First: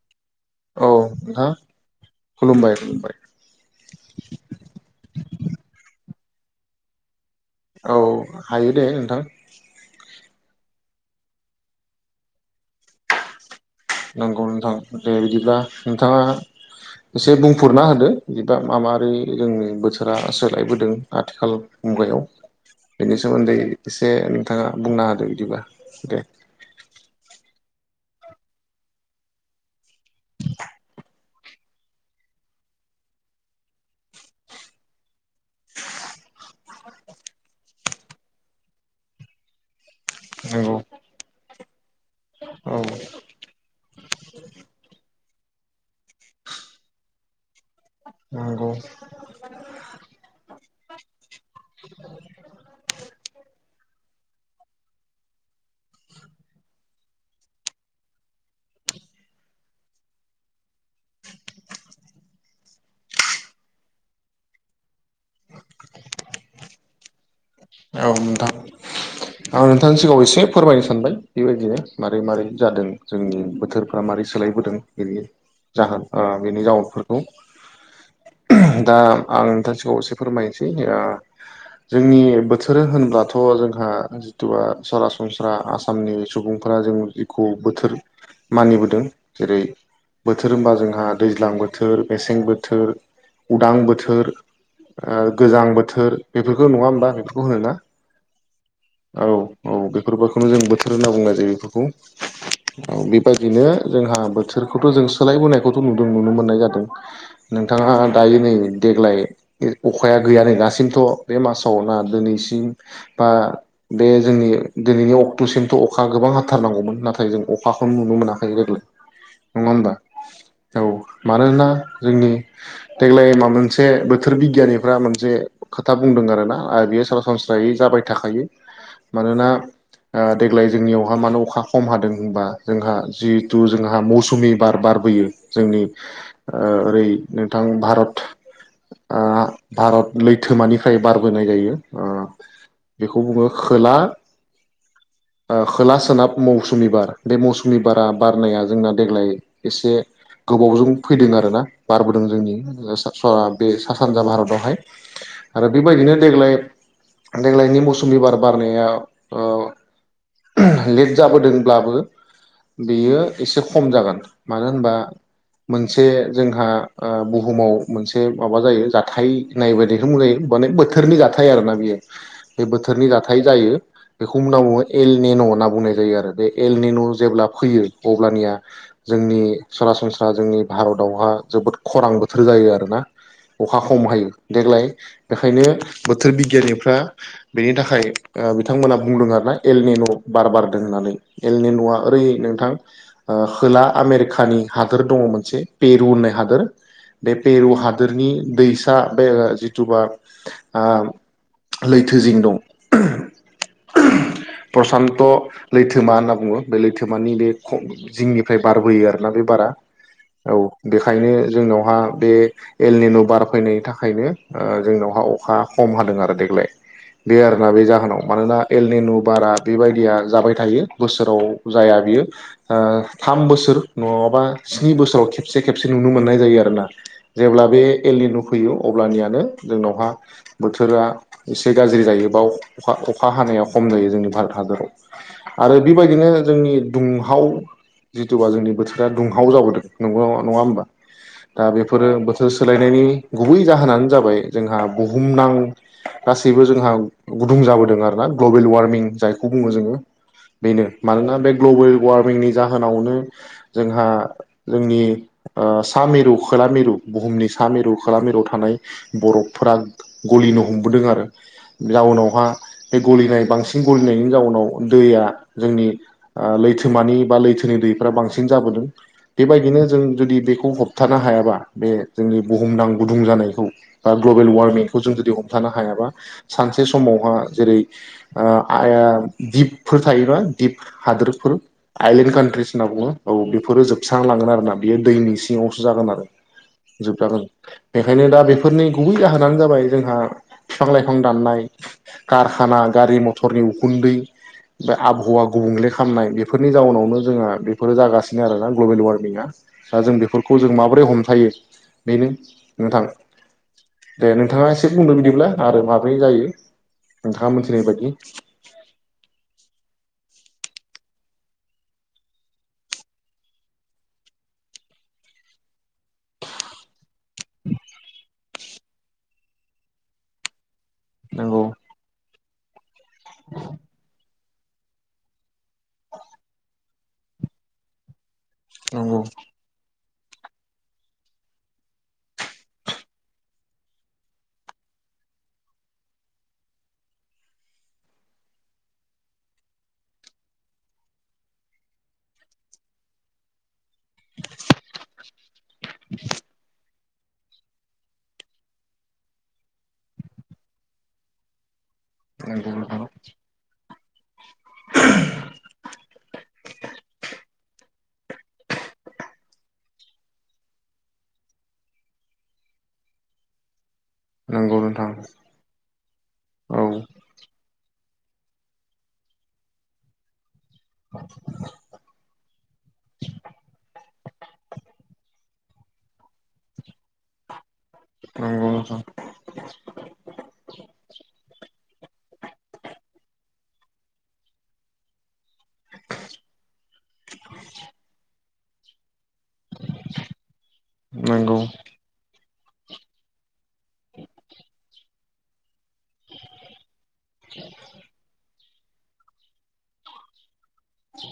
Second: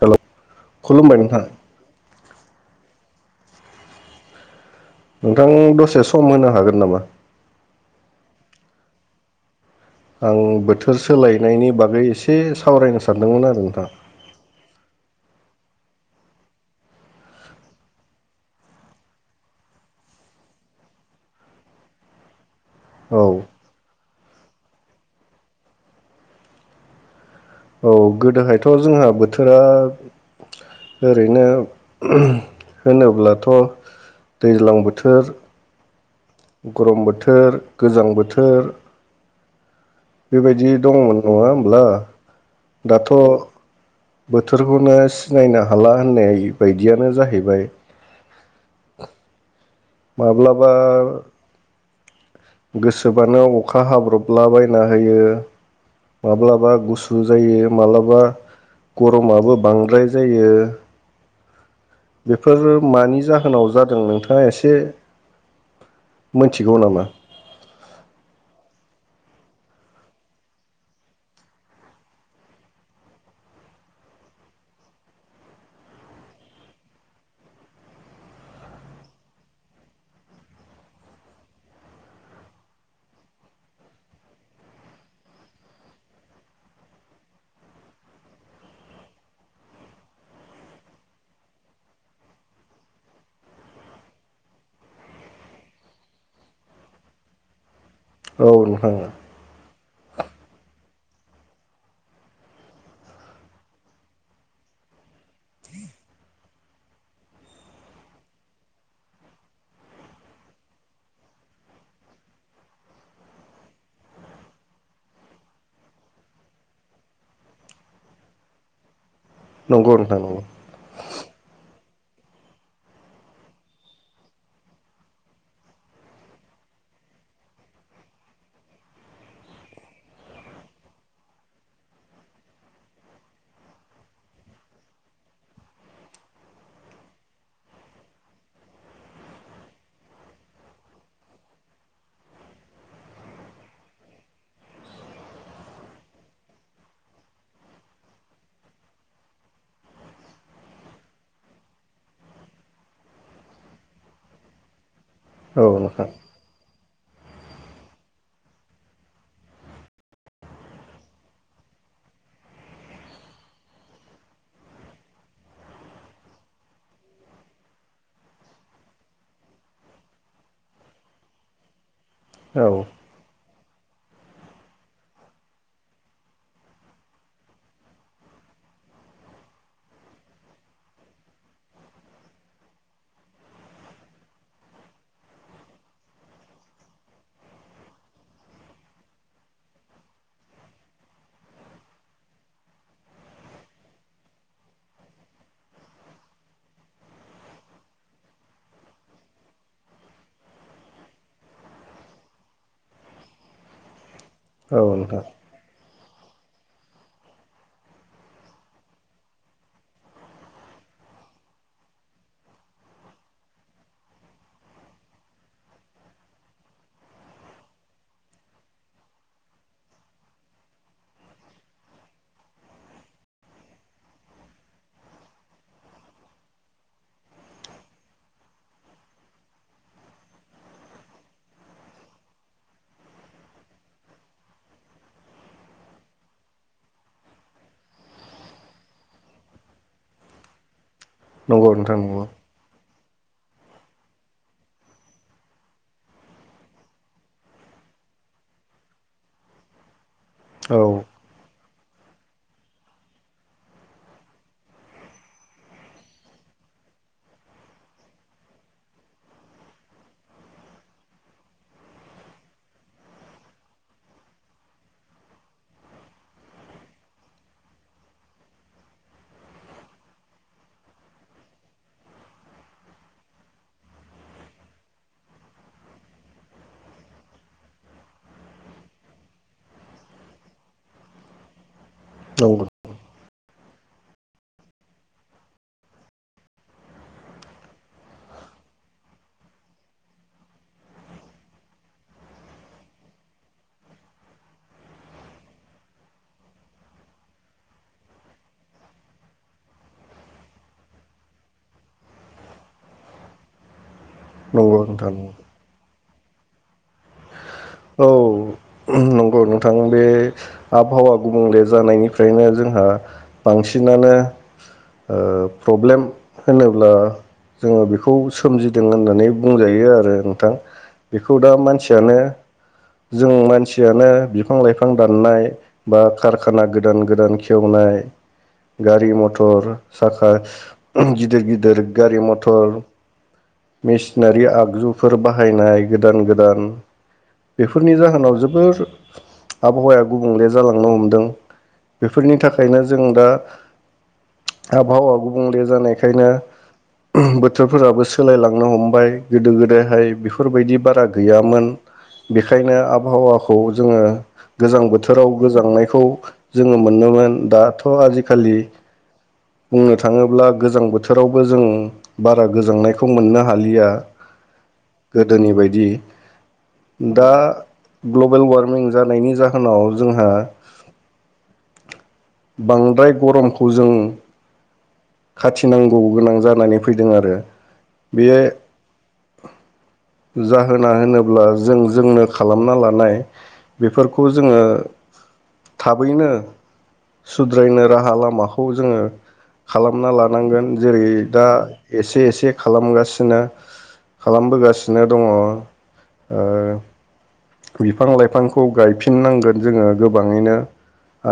Hello. खुलुमबाय नोंथां। खुलुमबाय खुलुमबाय। नोंथां दसे सम होनो हागोन नामा? औ हायो दे नोंथां। आं बोथोर सोलायनायनि बागै एसे सावरायनो सानदोंमोन आरो नोंथां। नंगौ नोंथां दे बिदिब्ला नोंथाङा एसे बुंफोरना होदो बिदा मा मारै जोंनि बोथोरा सोलायबोदों आथिखाल मुगायाव। बिनि औ सोमोन्दै इस से नोंथांङा बुंना हादो बिदिबा दे औ गोदोहायथ' जोंहा बोथोरा ओरैनो होनोब्लाथ' दैज्लां बोथोर, गरम बोथोर, गोजां बोथोर बेबायदि नंगौ दंमोन नंङा ब्ला औ दाथ' बोथोरखौनो सिनायनो हाला होननाय बायदियानो जाहैबाय। नोंगौ। माब्लाबा गोसोबानो अखा हाब्रबला बायना होयो माब्लाबा गुसु जायो मालाबा गरमाबो बांद्राय जायो। बेफोर मानि जाहोनाव जादों नोंथांङा एसे से मोनथिगौ नामा? औ नोंथां आं नोंथांनि सिगांङाव एसे फोरमायनो सानबाय बेबायदिनो मारै मारै जादों जोंनि बोथोरफ्रा मारै सोलायबोदों बेनि जाहोन ओ बेनि जाउनफोरखौ दा आं नोंथांनि सिगांङाव एसे फोरमायनोसै जोंनि बो थोर होनब्लाथ' जोंहा जिथुबा सरासनस्रा आसामनि सुबुंफोरा जों जिखौ बोथोर मानिबोदों जेरै बोथोर होनबा जोंहा दैज्लां बोथोर मेसें बोथोर उदां बोथोर ओ गोजां बोथोर बेफोरखौ नंङा होमबा? बुहो ना? औ नोंथां औ औ बेफोरफोरखौनो जों बोथोर बोथोर होनना बुंनाय जायो बेफोरखौ। औ बेबायदिनो जोंहा बोथोरखौथ' जों सोलायबोनायखौथ' नुदों नुनो मोननाय जादों। ओ नोंथांङा दायो नै देग्लाय अखाया गैया नै दासिमथ' बे मासाव ना दिनैसिम बा बे जोंनि दिनैनि अक्ट'सिमथ' अखा गोबां हाथारनांगौमोन नाथाय जों अखाखौनो नुनो मोनाखै गोरलै नंङा होमबा? नंगौ नोंथां नंगौ औ मानोना जोंनि देग्लाय मा मोनसे बोथोर बिगियानिफ्रा मोनसे खोथा बुंदों आरोना आरो बियो सरासनस्रायै जाबाय थाखायो मानोना ओ देग्लाय जोंनियावहा मानो अखा खम हादों होनबा जोंहा जिहेथु जोंहा मौसुमि बार बारबोयो जोंनि ओ ओरै नोंथां भारत आ भारत लैथोमानिफ्राय बारबोनाय जायो। आ बेखौ बुंङो खोला ओ खोला सोनाब मौसुमि बार बे मौसुमि बारा बारनाया जोंना देग्लाय एसे गोबावजों फैदों आरोना बारबोदों जोंनि सा बे सा सानजा भारतावहाय औ आरो नोंथां बेबायदिनो देग्लाय देग्लायनि मौसुमबि बार बारनाया ओ लेट जाबोदोंब्लाबो बेयो एसे खम जागोन मानो होनबा मोनसे जोंहा ओ बुहुमाव मोनसे माबा जायो जाथाय नाय बदिखौजायो माने बोथोरनि जाथाय थाय आरो ना बियो। बे औ बोथोरनि जाथा थाय जायो बेखौ उननाव बुंङो एल नेन' होन्ना बुंनाय जायो आरो बे एलनेन' जेब्ला फैयो अब्लानिया जोंनि सरासनस्रा जोंनि भारतावहा जोबोद खरां बोथोर जायो आरोना अखा खम हायो देग्लाय बेखायनो बोथोर बिगियानिफ्रा बेनि थाखाय ओ बिथांमोना बुंदों आरो ना एलनिन' बार बारदों होननानै एलनिन'आ ओरै नोंथां ओ खोला आमेरिकानि हादोर दंङ मोनसे पेरु होननाय हादोर बे पेरु हादोरनि दैसा बे ओ जिथुबा ओ लैथोजिं दं। प्रसान्त नोंथां लैथोमा होनना बुंङो बे लैथोमानि बे जिंनिफ्राय बारबोयो आरोना बे बारा औ बेखायनो जोंनावहा बे एल नेन' बार फैनायनि थाखायनो जोंनावहा अखा खम हादों आरो देग्लाय बे आरोना बे जाहोनाव मानोना एल निनु बारा बेबायदिया जाबाय थायो बोसोराव जाया बियो ओ थाम बोसोर नंङाबा स्नि बोसोराव खेबसे खेबसे नुनो मोननाय जायो आरोना। जेब्ला बे एलनिनु फैयो अब्लानियानो जोंनावहा बोथोरा एसे गाज्रि जायो बाव अखा हानाया खम जायो जोंनि भारत हादराव आरो बेबायदिनो जोंनि दुंहाव जिथुबा जोंनि बोथोरा दुंहाव जाबोदोंंगौ नंङा होमबा? दा नंगौ नोंथां बेफोरो नंगौ बोथोर सोलायनायनि गुबै जाहोनानो जाबाय जोंहा बुहुम बुहुमनां गासैबो जोंहा गुदुं जाबोदों आर ना ग्लबेल वार्मिं जायखौ बुङो जोङो। औ बेनो मानोना बे ग्लबेल वार्मिंनि जाहोनावनो जोंहा जोंनि ओ सा मिरु खोला मिरु बुहुमनि सा मिरु खोला मिरु थानाय बरफफोरा गलिनो हमबोदों आरो। जाउनावहा बे गलिनाय बांसिन गलिनायनि जाउनाव दैया जोंनि ओ लैथोमानि बा लैथोनि दैफोरा बांसिन जाबोदों। बेबायदिनो जों जुदि दैखौ होबथानो हायाबा बे जोंनि बुहुमदां गुदुं जानायखौ बा ग्लबेल वारमिं खौ जों जुदि हमथानो हायाबा सानसे समावहा जेरै ओ आइ दिपफोर थायोना दिप हादोरफोर आइलेण्ड नंगौ कन्ट्रिस होनना बुंङो। औ बेफोरो जोबस्रांलांगोन आरोना। बेयो दैनि सिङावसो जागोन आरो जोबजागोन। बेखायनो दा बेफोरनि गुबै जाहोनानो जाबाय जोंहा फिफां लाइफां दाननाय कारखाना गारि मथरनि उखुन्दै बे आबहावा गुबुंले खामनाय बेफोरनि जाउनावनो जोंहा बेफोरो जागासिनो आरोना ग्लबेल वारमिङा। दा जों बेफोरखौ जों माबोरै हमथायो बेनो नोंथां। दे नोंथाङा नंगौ एसे नोंथां बुंदो बिदिब्ला आरो माब्रै जायो नोंथाङा मोनथिनाय औ बायदि नंगौ नोंथां बे आबहावा गुबुंले जानायनिफ्रायनो जोंहा बांसिनानो ओ प्रब्लेम होनोब्ला जोङो बेखौ सोमजिदों होननानै बुंजायो आरो नोंथां। बेखौ दा नंगौ मानसियानो जों मानसियानो बिफां लाइफां दाननाय बा कारखाना गोदान गोदान खेवनाय गारि नंगौ मटर साखा गिदिर गिदिर गारि मथर मेसिनारि आगजुफोर बाहायनाय गोदान गोदान बेफोरनि जाहोनाव जोबोर आबहावाया गुबुंले जालांनो हमदों। बेफोरनि थाखायनो जों दा आबहावा गुबुंले जानायखायनो बोथोरफोराबो सोलायलांनो हमबाय गोदो गोदायहाय बेफोरबायदि बारा गैयामोन। नंगौ बेखायनो नोंथां आबहावाखौ जोङो गोजां बोथोराव गोजांनायखौ जोङो मोनोमोन। दाथ' आजिखालि [inaudible] बुंनो थांङोब्ला गोजां बोथोरावबो जों बारा गोजांनायखौ मोननो हालिया। नंगौ नोंथां गोदोनि बायदि औ दा ग्लबेल वारमिं जानायनि जाहोनाव जोंहा बांद्राय गरमखौ जों खाथि गिनांगौ गोनां जानानै फै फैदों आरो। बे नंगौ नोंथां जाहोना होनोब्ला जों नो खालामना लानाय बेफोरखौ जोंङो थाबैनो सुद्रायनो राहा लामा खौ जोंङो खालामना लानांगोन। जेरै दा नंगौ एसे एसे खालामगासिनो खालामबोगासिनो दंङ'। ओ बिफां लाइफां खौ गायफिननांगोन जोंङो गोबांयैनो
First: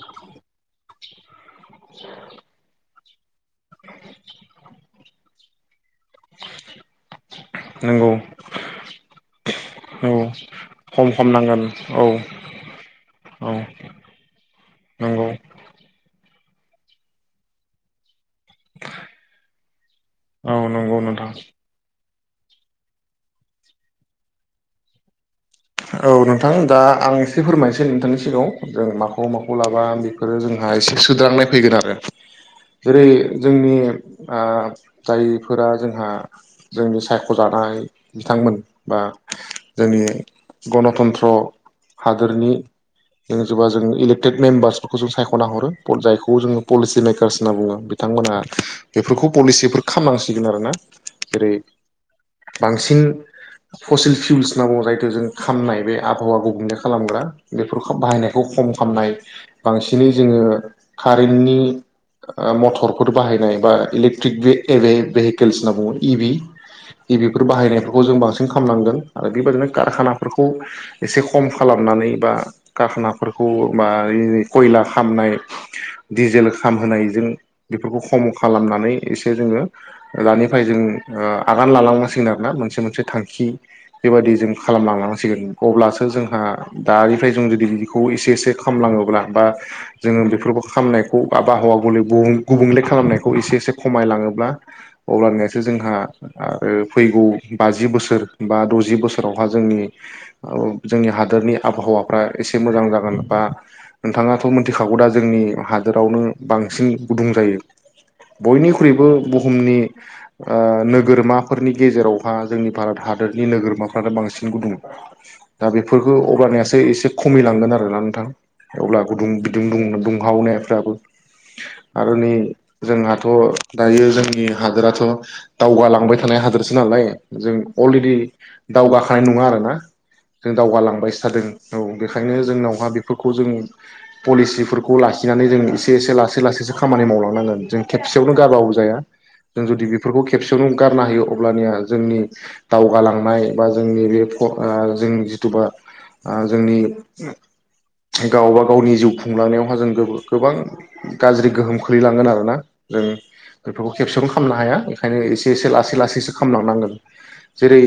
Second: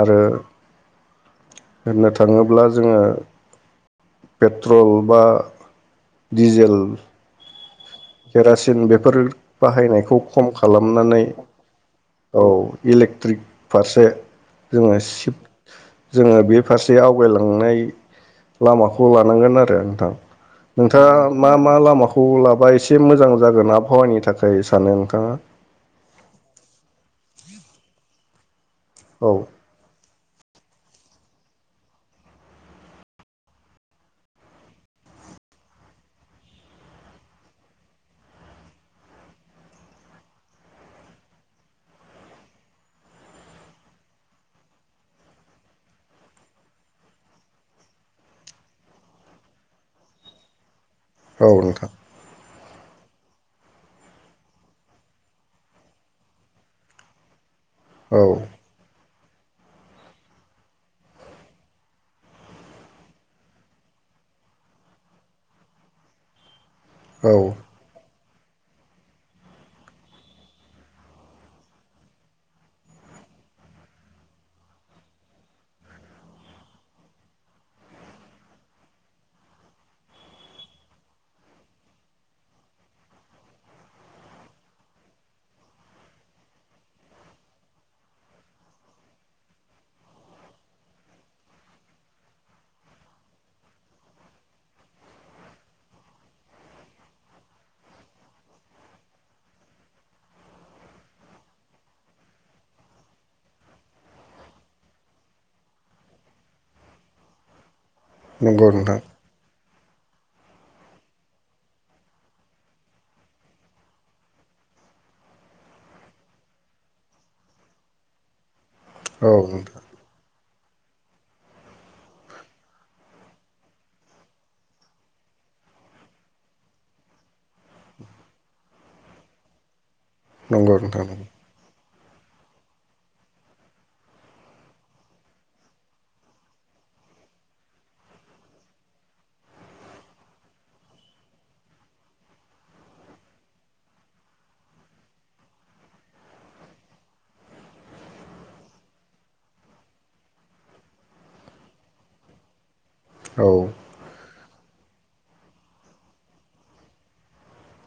आरो होननो थांङोब्ला जोंङो पेट्रल बा डिजेल नंगौ केरासिन बेफोर औ बाहायनायखौ खम खम खालामनानै खम नांगोन औ इलेक्ट्रिक औ फारसे जोंङो नंगौ सिफ जोंङो बे फारसे आवगायलांनाय लामाखौ लानांगोन आरो नोंथां। औ नंगौ नोंथांङा नोंथां मा मा लामाखौ खौ लाबा एस एसे मोजां जागोन आबहावानि थाखाय सानो नोंथांङा? औ नोंथां, दा आं एसे फोरमायनोसै नोंथांनि सिगांङाव जों माखौ औ माखौ लाबा बेफोरो जोंहा एसे सोद्रांनाय फैगोन आरो। जेरै जोंनि आ जायफोरा जोंहा जोंनि सायख'जानाय बिथांमोन बा जोंनि गनतन्त्र हादोरनि [unintelligible] जों इलेक्टेड मेम्बार्सफोरखौ जों सायख'ना हरो जायखौ जोंङो पलिसि मेकार्स होनना बुंङो। बिथांमोनहा बेफोरखौ पलिसिफोर खालामनांसिगोन आरोना। औ जेरै नोंथां बांसिन ससेल फिउल्स होनना बुङो जायखौ जों खामनाय बे आबहावा गुबुंले खालामग्रा बेफोरखौ औ बाहायनायखौ खम खामनाय बांसिनै जोङो कारेन्टनि ओ मटरफोर बाहायनाय बा इलेकट्रिक बे इलेबेहेकलस इ भि औ इबिफोर बाहायनायफोरखौ जों बांसि खालामनांगोन आरो बेबायदिनो गारखाना बेफोरखौ एसे खम खालामनानै बा गारखानाफोरखौ बा खयला खामनाय दिजेल खामहोनायजों बेफोरखौ खम खालामनानै एसे जोङो दानिफ्राय जों ओ आगान लालांनांसिगोन आरोना मोनसे मोनसे थांखि बेबादि जों खालामलांलां सिगोन। अब्लासो जोंहा दानिफ्राय जों जुदि बेखौ एसे एसे खालामलाङोब्ला बा जोङो बेफोरखौ खामनायखौ आबहावा गले गुबुंले खालामनायखौ एसे एसे खमायलाङोब्ला अब्लानियासो जोंहा आरो फैगौ बाजि बोसोर बा द'जि बोसोरावहा जोंनि औ जोंनि हादोरनि आबहावाफ्रा एसे मोजां जागोन बा नोंथाङाथ' मिथिखागौ दा जोंनि हादोरावनो बांसिन गुदुं जायो। नंगौ नोंथां बयनिख्रुइबो बुहुमनि ओ नोगोरमाफोरनि गेजेरावहा जोंनि भारत हादरनि नोगोरमाफोरानो बांसिन गुदुं। दा बेफोरखौ अब्लानियासो एसे खमिलांगोन आरोना नोंथां। अब्ला गुदुं औ बिदुं नोंथां दुं-दुंहावनो दाबो आरो नै जोंहाथ' दायो जोंनि हादोराथ' दावगालांबाय थानाय हादोरसो नालाय जों अलरेडि दावगाखानाय नङा आरो ना? जों नंगौ नोंथां दावगालांबायसो थादों औ। बेखायनो जोंनावहा बेफोरखौ जों पलिसिफोरखौ लाखिनानै जों एसे एसे लासै लासैसो खामानि मावलांनांगोन जों खेबसेयावनो गारबाबो जाया। जों जुदि बेफोरखौ खेबसेयावनो गारनो हायो अब्लानिया जोंनि दावगालांनाय बा जोंनि बे ब' ओ जों जिथुबा ओ जोंनि गावबा गावनि जिउ खुंलांनायावहा जों गोबां गाज्रि गोहोम ख्लैलाङो आरो ना जों औ बेफोरखौ खेबसेयावनो खालामनो हाया। ओंखायनो एसे एसे लासै लासैसो खालामलांनांगोन जेरै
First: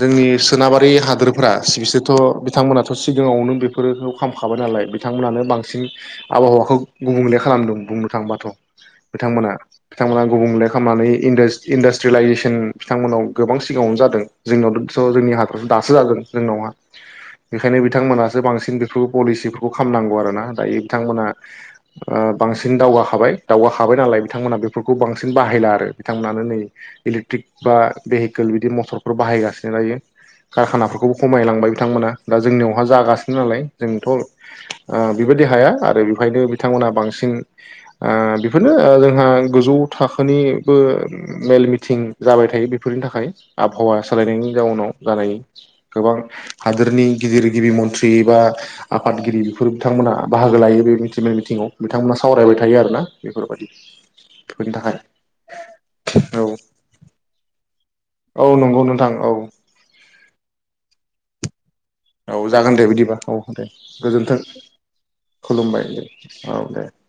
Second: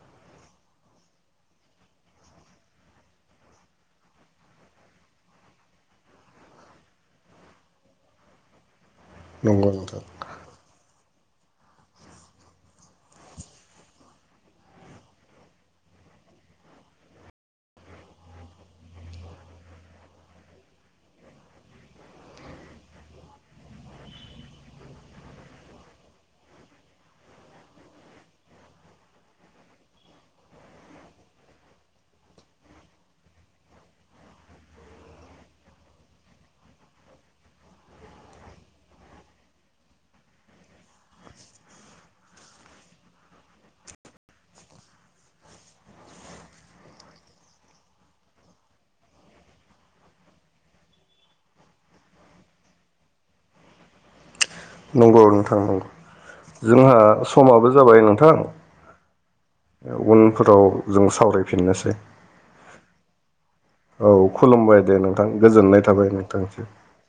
जोंनि सोनाबारि हादोरफोरा बिसोरथ' बिथांमोनाथ' सिगाङावनो बेफोरखौ खामखाबाय नालाय बिथांमोनानो बांसिन आबहावाखौ गुबुंले खालामदों बुंनो थांबाथ'। बिथांमोना नंगौ नोंथां बिथांमोना गुबुंले खालामनानै इन्डास्ट्रि इन्डास्ट्रिलाइजेसन बिथांमोनाव गोबां सिगाङावनो जादों जोंनियावथ' जोंनि हा दासो जादों जोंनावहा बेखायनो बिथांमोनासो बांसिन बे पलिसिफोरखौ खालामनांगौ आरोना दायो बिथांमोनहा ओ बांसिन दावगाखाबाय दावगाखाबाय नालाय बिथांमोनहा बेफोरखौ बांसिन बाहायला आरो बिथांमोनानो नै इलेक्ट्रिक बा भेहिकेल बिदि मथरफोर बाहायगासिनो दायो। कारखानाफोरखौबो खमायलांबाय बिथांमोना दा जोंनियावहा जागासिनो नालाय जोंथ' ओ बेबायदि हाया आरो बेहायनो बिथांमोनहा बांसिन ओ बेफोरनो जोंहा गोजौ थाखोनिबो मेल मिथिं जाबाय थायो बेफोरनि थाखाय आबहावा सालायनायनि जाउनाव जानाय। गोबां हादोरनि गिदिर गिबि मन्थ्रि बा आफादगिरि बेफोर बिथांमोना बाहागो लायो बे मिथि मेल मिथिङाव बिथांमोना सावरायबाय थायो आरोना बेफोरबायदि। बेफोरनि थाखाय नंगौ नोंथां नंगौ औ जोंहा समाबो जाबाय नोंथां औ नंगौ नोंथां औ। फोराव जों सावरायफिननोसै। औ जागोन दे बिदिबा औ। दे औ गोजोन्थों खुलुमबाय दे नोंथां गोजोननाय खुलुमबाय दे थाबाय नोंथां औ निसिम। दे उम